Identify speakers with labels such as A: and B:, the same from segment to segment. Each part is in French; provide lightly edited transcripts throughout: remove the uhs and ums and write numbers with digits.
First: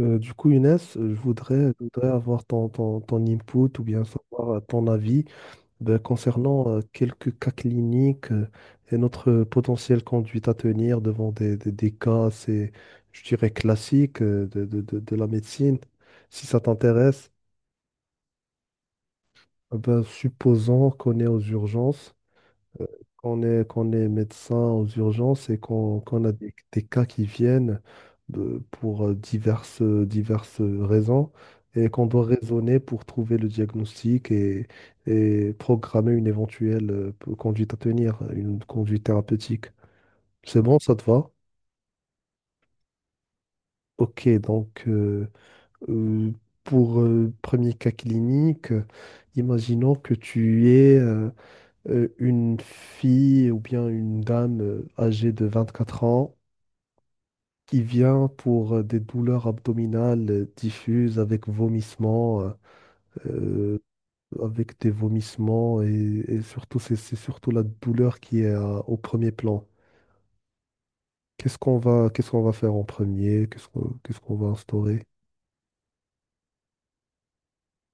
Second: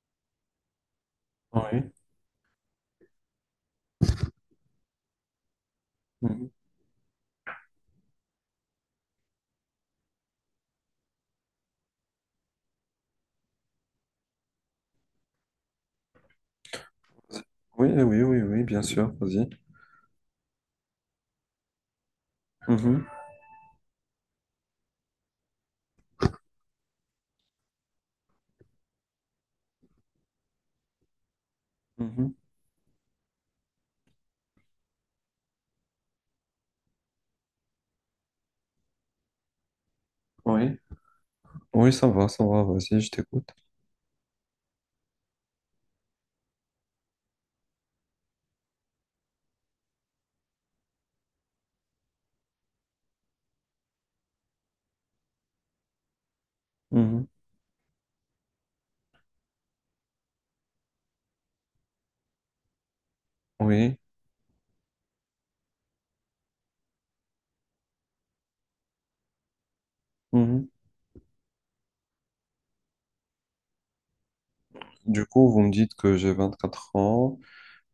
A: Younes, je
B: Oui.
A: voudrais avoir ton input ou bien savoir ton avis
B: Mhm.
A: concernant quelques cas cliniques et notre potentielle conduite à tenir devant des cas assez, je dirais, classiques de la médecine. Si ça t'intéresse,
B: Oui, oui, oui, oui, oui, bien sûr, vas-y.
A: supposons qu'on est aux urgences
B: Mhm,
A: qu'on est médecin aux urgences et qu'on a des cas qui viennent pour diverses raisons et qu'on doit
B: Mhm.
A: raisonner pour trouver le diagnostic et programmer une éventuelle conduite à tenir, une conduite thérapeutique. C'est
B: Oui.
A: bon, ça te va?
B: Oui, ça va, vas-y, je t'écoute.
A: Ok, donc euh, euh, pour premier cas clinique, imaginons que tu es une fille ou bien une dame âgée de 24 ans
B: Mhm,
A: qui vient pour des douleurs abdominales diffuses avec vomissements, euh,
B: Oui.
A: avec des vomissements et surtout c'est surtout la douleur qui est au premier plan.
B: Mhm.
A: Qu'est-ce qu'on va faire en premier? Qu'est-ce qu'on va instaurer?
B: Du coup, vous me dites que j'ai 24 ans,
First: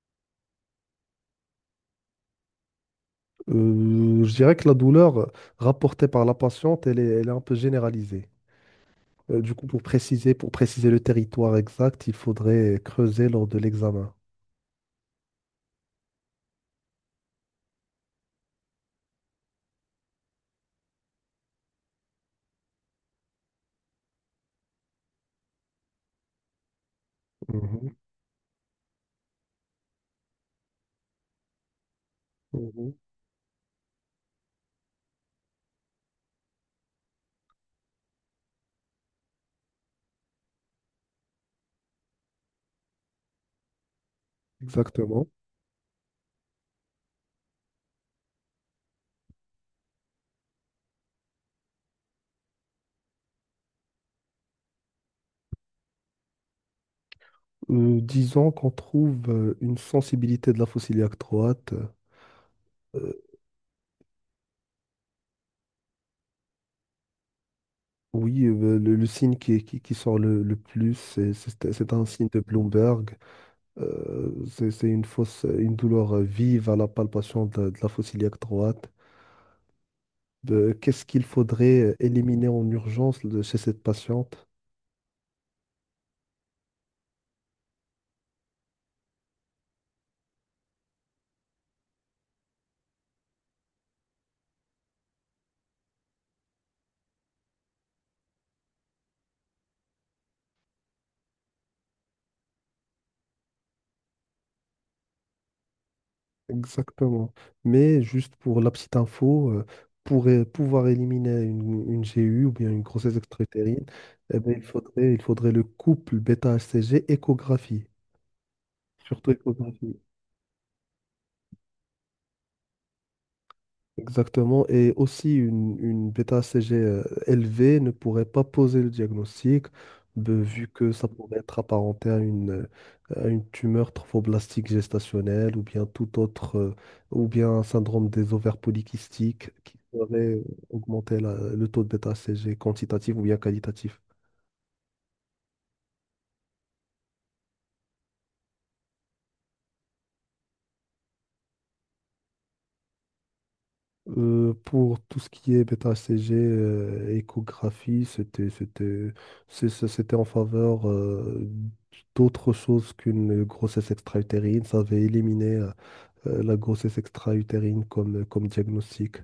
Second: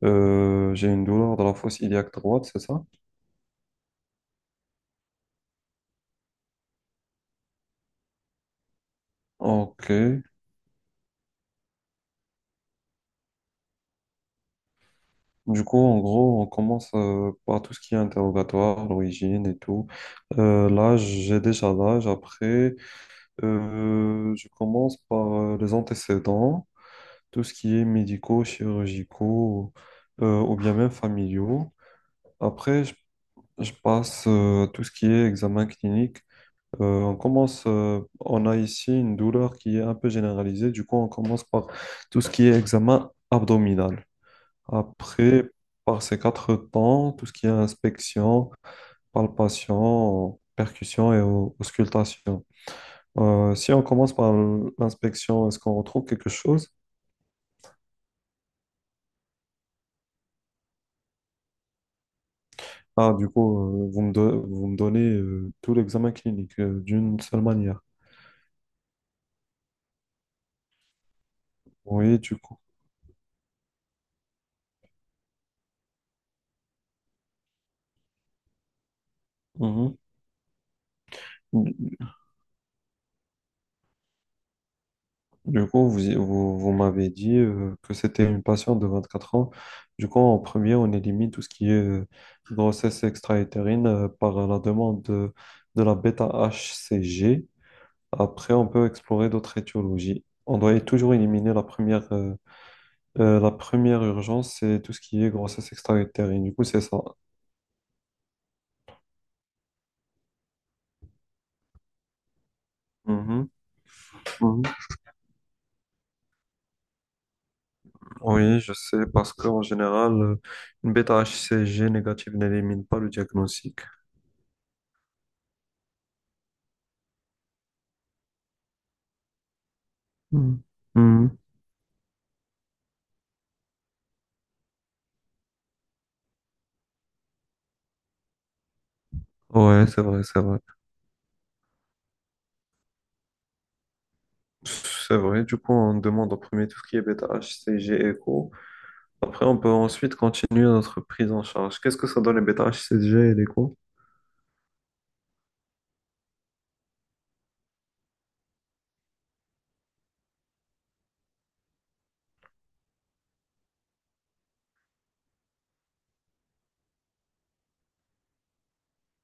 B: j'ai une douleur de la fosse iliaque droite, c'est ça?
A: Je dirais que la douleur rapportée par la patiente, elle est un peu généralisée.
B: Ok.
A: Pour préciser le territoire exact, il faudrait creuser lors de l'examen.
B: Du coup, en gros, on commence par tout ce qui est interrogatoire, l'origine et tout. L'âge, j'ai déjà l'âge. Après, je commence par les antécédents. Tout ce qui est
A: Mhm,
B: médicaux, chirurgicaux, ou bien même familiaux. Après,
A: mhm,
B: je passe tout ce qui est examen clinique. On a ici une douleur qui est un peu généralisée. Du coup, on commence par tout ce qui est examen abdominal.
A: exactement.
B: Après, par ces quatre temps, tout ce qui est inspection, palpation, percussion et auscultation. Si on commence par l'inspection, est-ce qu'on retrouve quelque chose?
A: Disons qu'on trouve une sensibilité de la fossile droite. Euh,
B: Ah, du coup, vous me donnez tout l'examen clinique d'une seule manière.
A: oui, le signe qui qui, sort le plus, c'est un
B: Oui,
A: signe
B: du
A: de
B: coup.
A: Bloomberg. C'est une fausse, une douleur vive à la palpation de la fossile droite.
B: Mhm.
A: Qu'est-ce qu'il
B: Du
A: faudrait éliminer en urgence chez cette patiente?
B: du coup, vous m'avez dit que c'était une patiente de 24 ans. Du coup, en premier, on élimine tout ce qui est grossesse extra-utérine par la demande de la bêta-HCG. Après, on peut explorer d'autres étiologies. On doit toujours éliminer la première urgence, c'est tout ce qui est grossesse extra-utérine. Du coup, c'est ça.
A: Exactement. Mais juste pour la petite info, pour pouvoir éliminer une GU ou bien une grossesse extra-utérine, eh ben,
B: Mhm.
A: il faudrait le couple bêta-HCG échographie,
B: Oui, je sais,
A: surtout
B: parce qu'en
A: échographie.
B: général, une bêta-HCG négative n'élimine pas le diagnostic.
A: Exactement. Et aussi, une bêta-HCG élevée ne pourrait pas poser le diagnostic, ben,
B: Hmm.
A: vu que ça pourrait
B: Mhm.
A: être apparenté à à une tumeur trophoblastique gestationnelle ou bien tout autre, ou bien un syndrome des ovaires polykystiques qui
B: Ouais, c'est vrai,
A: pourrait
B: c'est vrai.
A: augmenter le taux de bêta-HCG quantitatif ou bien qualitatif.
B: C'est vrai, du coup, on demande en premier tout ce qui est bêta-HCG écho. Après, on peut ensuite continuer notre prise en charge. Qu'est-ce que ça donne les bêta-HCG et l'écho?
A: Pour tout ce qui est bêta-HCG, échographie, c'était en faveur d'autre chose qu'une grossesse extra-utérine. Ça avait éliminé la grossesse extra-utérine comme diagnostic.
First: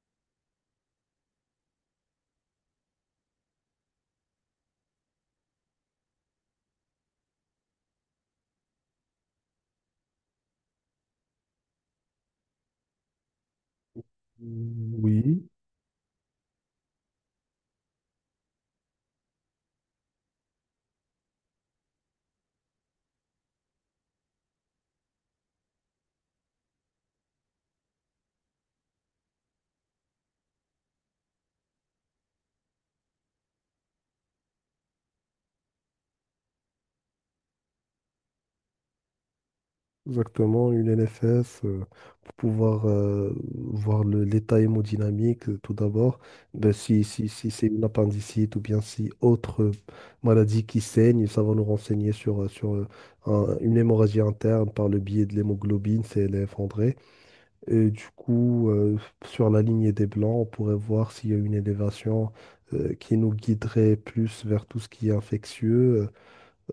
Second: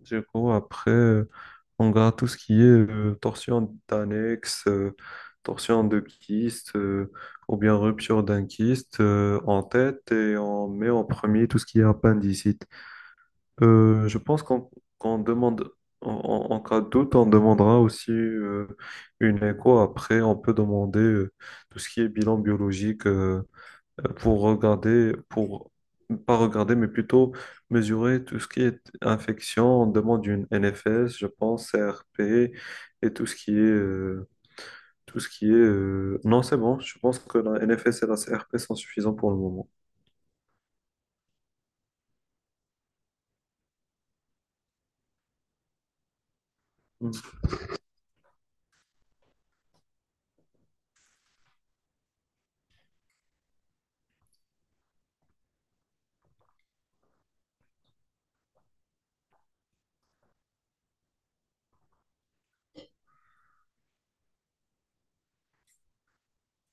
B: Du coup, après, on garde tout ce qui est torsion d'annexe, torsion de kyste, ou bien rupture d'un kyste en tête, et on met en premier tout ce qui est appendicite. Je pense qu'on
A: Oui,
B: demande, en cas de doute, on demandera aussi une écho. Après, on peut demander tout ce qui est bilan biologique, pour regarder, pour pas regarder, mais plutôt mesurer tout ce qui est infection. On demande une NFS, je pense, CRP, et tout ce qui est. Non, c'est bon. Je pense que la NFS et la CRP sont suffisants pour le moment.
A: exactement, une NFS pour pouvoir voir l'état hémodynamique tout d'abord. Ben,
B: Mm.
A: si c'est une appendicite ou bien si autre maladie qui saigne, ça va nous renseigner sur une hémorragie interne par le biais de l'hémoglobine, c'est elle est effondrée. Et sur la lignée des blancs, on pourrait voir s'il y a une élévation qui nous guiderait plus vers tout ce qui est infectieux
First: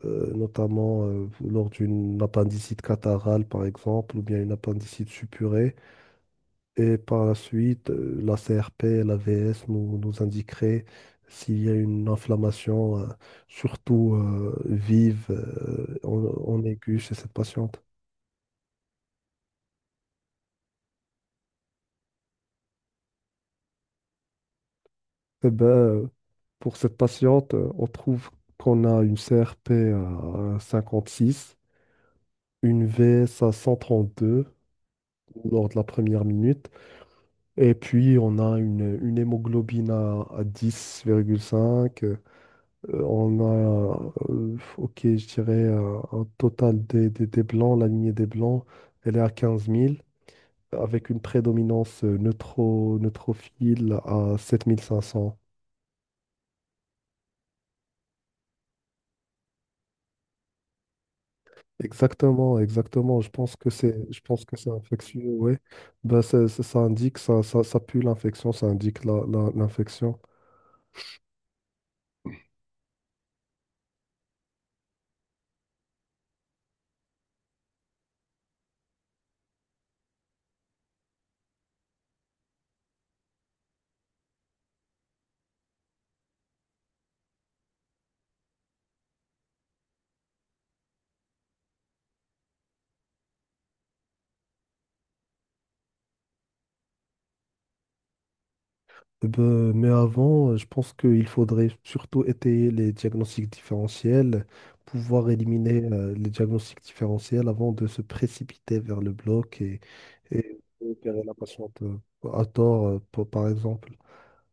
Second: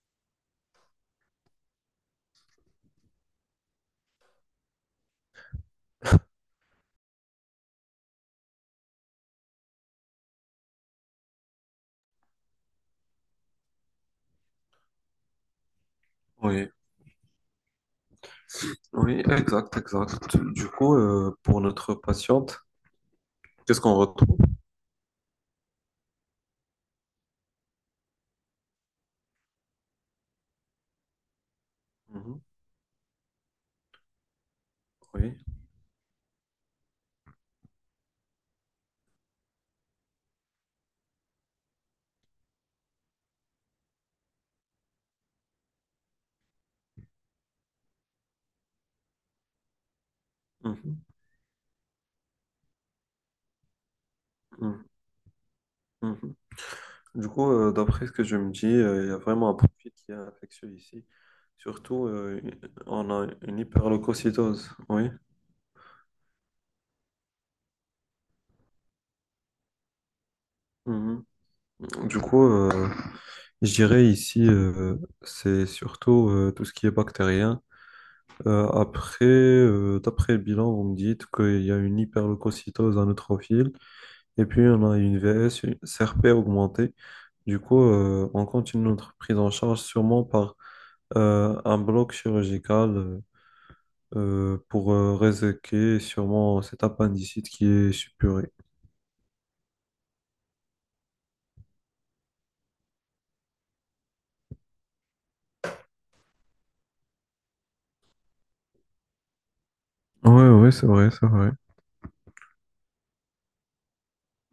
A: notamment lors d'une appendicite catarrhale, par exemple, ou bien une appendicite suppurée. Et par la suite, la CRP et la VS nous indiqueraient s'il y a une inflammation, surtout vive, en
B: Oui,
A: aiguë chez cette patiente.
B: oui, exact, exact. Du coup, pour notre patiente, qu'est-ce qu'on retrouve?
A: Eh ben, euh, pour cette patiente, on trouve qu'on a une CRP à 56,
B: Mhm,
A: une VS à 132
B: oui.
A: lors de la première minute. Et puis, on a une hémoglobine à 10,5. On a, ok, je dirais, un total des blancs, la lignée des blancs, elle est à 15 000,
B: Mhm,
A: avec une prédominance neutrophile à 7 500.
B: mhm, mhm. Du coup, d'après ce que je me dis, il y a vraiment un profil qui est infectieux ici. Surtout,
A: Exactement,
B: on
A: exactement.
B: a
A: Je pense
B: une
A: que c'est, je pense que c'est
B: hyperleucocytose. Oui.
A: infectieux, ouais. Ben, ça indique, ça pue l'infection, ça indique l'infection.
B: Mhm. Du coup, je dirais ici, c'est surtout tout ce qui est bactérien. Après, d'après le bilan, vous me dites qu'il y a une hyperleucocytose à neutrophile. Et puis, on a une VS, une CRP augmentée. Du coup, on continue notre prise en charge sûrement par un bloc chirurgical, pour réséquer sûrement cet appendicite qui est suppuré.
A: Eh ben, mais avant, je pense qu'il faudrait surtout étayer les diagnostics différentiels, pouvoir éliminer les diagnostics différentiels avant de se précipiter vers le bloc
B: Ouais,
A: et
B: ouais, c'est vrai,
A: opérer
B: c'est
A: la
B: vrai.
A: patiente à tort, par par exemple.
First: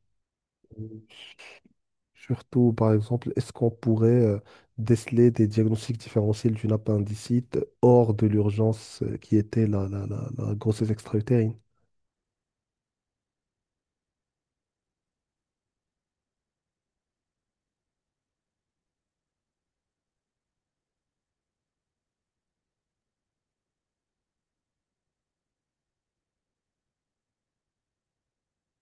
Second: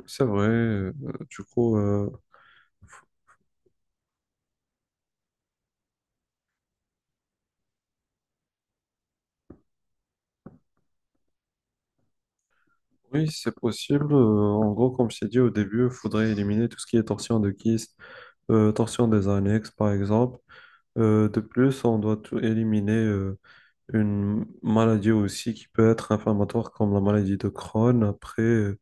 B: C'est vrai. Du coup,
A: Surtout, par exemple, est-ce qu'on pourrait déceler des diagnostics différentiels d'une appendicite hors de l'urgence qui était la grossesse extra-utérine?
B: oui, c'est possible. En gros, comme je t'ai dit au début, il faudrait éliminer tout ce qui est torsion de kyste, torsion des annexes, par exemple. De plus, on doit tout éliminer, une maladie aussi qui peut être inflammatoire comme la maladie de Crohn. Après,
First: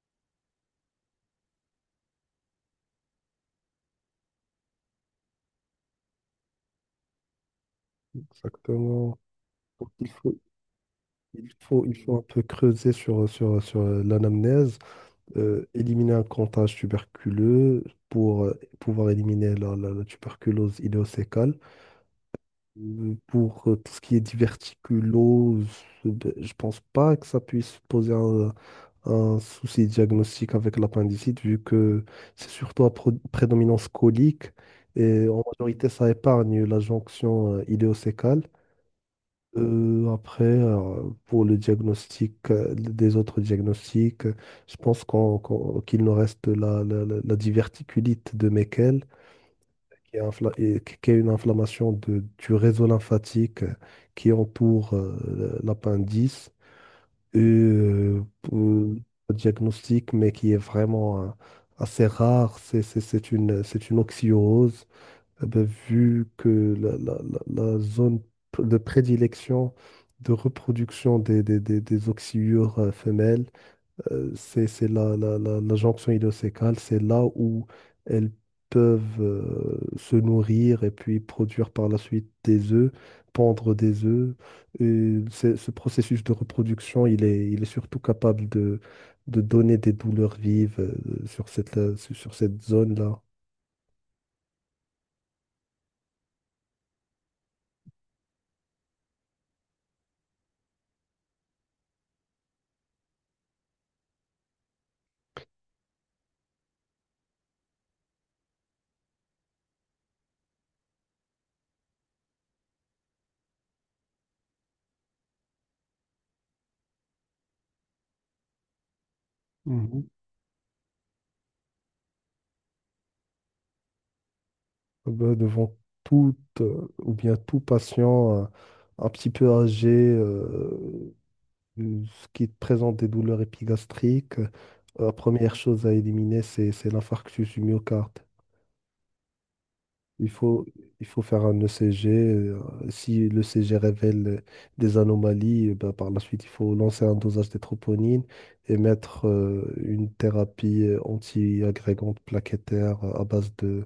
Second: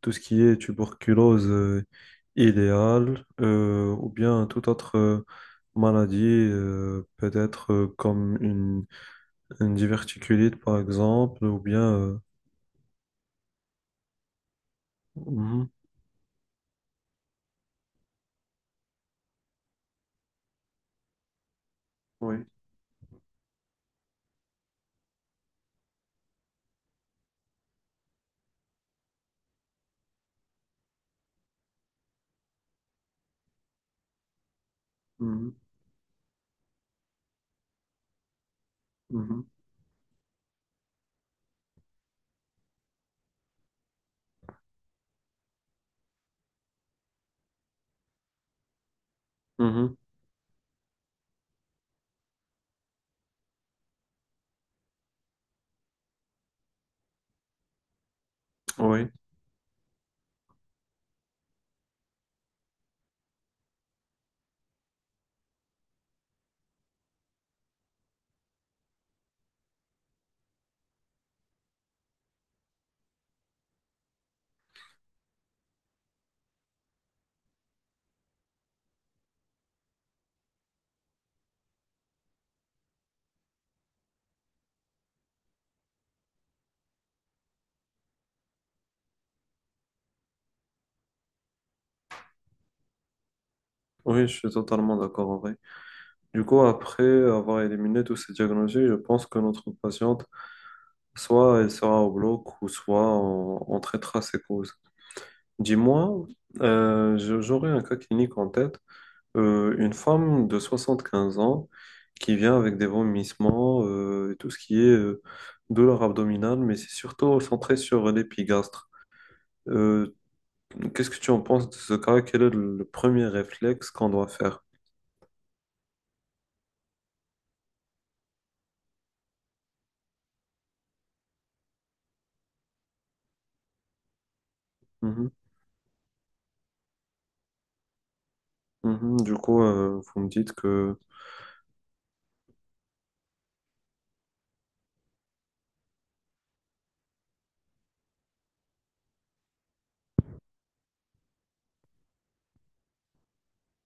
B: tout ce qui est tuberculose idéale, ou bien toute autre maladie, peut-être comme une,
A: Exactement.
B: une
A: Donc,
B: diverticulite par exemple,
A: il faut un peu creuser sur l'anamnèse,
B: Mhm,
A: éliminer un comptage tuberculeux pour pouvoir éliminer la tuberculose idéocécale.
B: oui.
A: Pour tout ce qui est diverticulose, ben, je pense pas que ça puisse poser un souci diagnostique avec l'appendicite, vu que c'est surtout à prédominance colique et en
B: Mhm,
A: majorité ça épargne la jonction idéocécale.
B: mhm,
A: Pour le diagnostic, des autres diagnostics, je pense qu'il nous reste la diverticulite de Meckel,
B: mhm,
A: qui est une inflammation du réseau lymphatique qui entoure l'appendice. Et pour
B: oui.
A: le diagnostic, mais qui est vraiment assez rare, c'est c'est une oxyurose. Eh ben, vu que la zone de prédilection de reproduction des oxyures femelles, c'est la jonction idéocécale, c'est là où elles peuvent se nourrir et puis produire par la suite des œufs, pondre des œufs. Et ce processus de reproduction, il est surtout capable de donner des douleurs vives sur cette zone-là.
B: Oui, je suis totalement d'accord en vrai. Du coup, après avoir éliminé tous ces diagnostics, je pense que notre patiente, soit elle sera au bloc, ou soit on traitera ses causes. Dis-moi, j'aurais un cas clinique en tête. Une femme de 75 ans qui vient avec des vomissements, et tout ce qui est douleur abdominale, mais c'est surtout centré sur l'épigastre. Euh, qu'est-ce que tu en penses de ce cas? Quel est le premier réflexe qu'on doit faire?
A: Ben, devant toute ou bien tout patient un petit peu âgé euh, qui présente des douleurs épigastriques, la
B: Mhm,
A: première chose à éliminer, c'est l'infarctus du myocarde.
B: mhm. Du coup, vous
A: Il
B: me dites
A: faut,
B: que
A: il faut faire un ECG. Si le CG révèle des anomalies, eh ben, par la suite, il faut lancer un dosage des troponines et mettre une thérapie anti-agrégante plaquettaire à base de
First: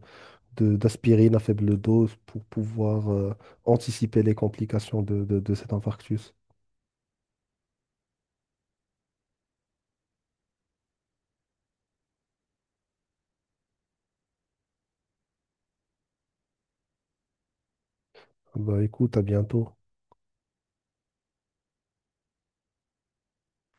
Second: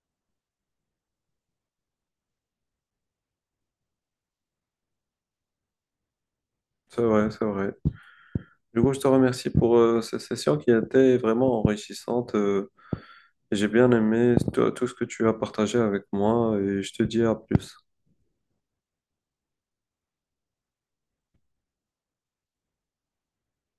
A: d'aspirine à faible dose pour pouvoir anticiper les complications de cet infarctus.
B: c'est vrai, c'est vrai. Du coup, je te remercie pour cette session qui a été vraiment enrichissante. J'ai bien aimé tout tout ce que tu as partagé avec moi, et je te dis à plus.
A: Bah écoute, à bientôt.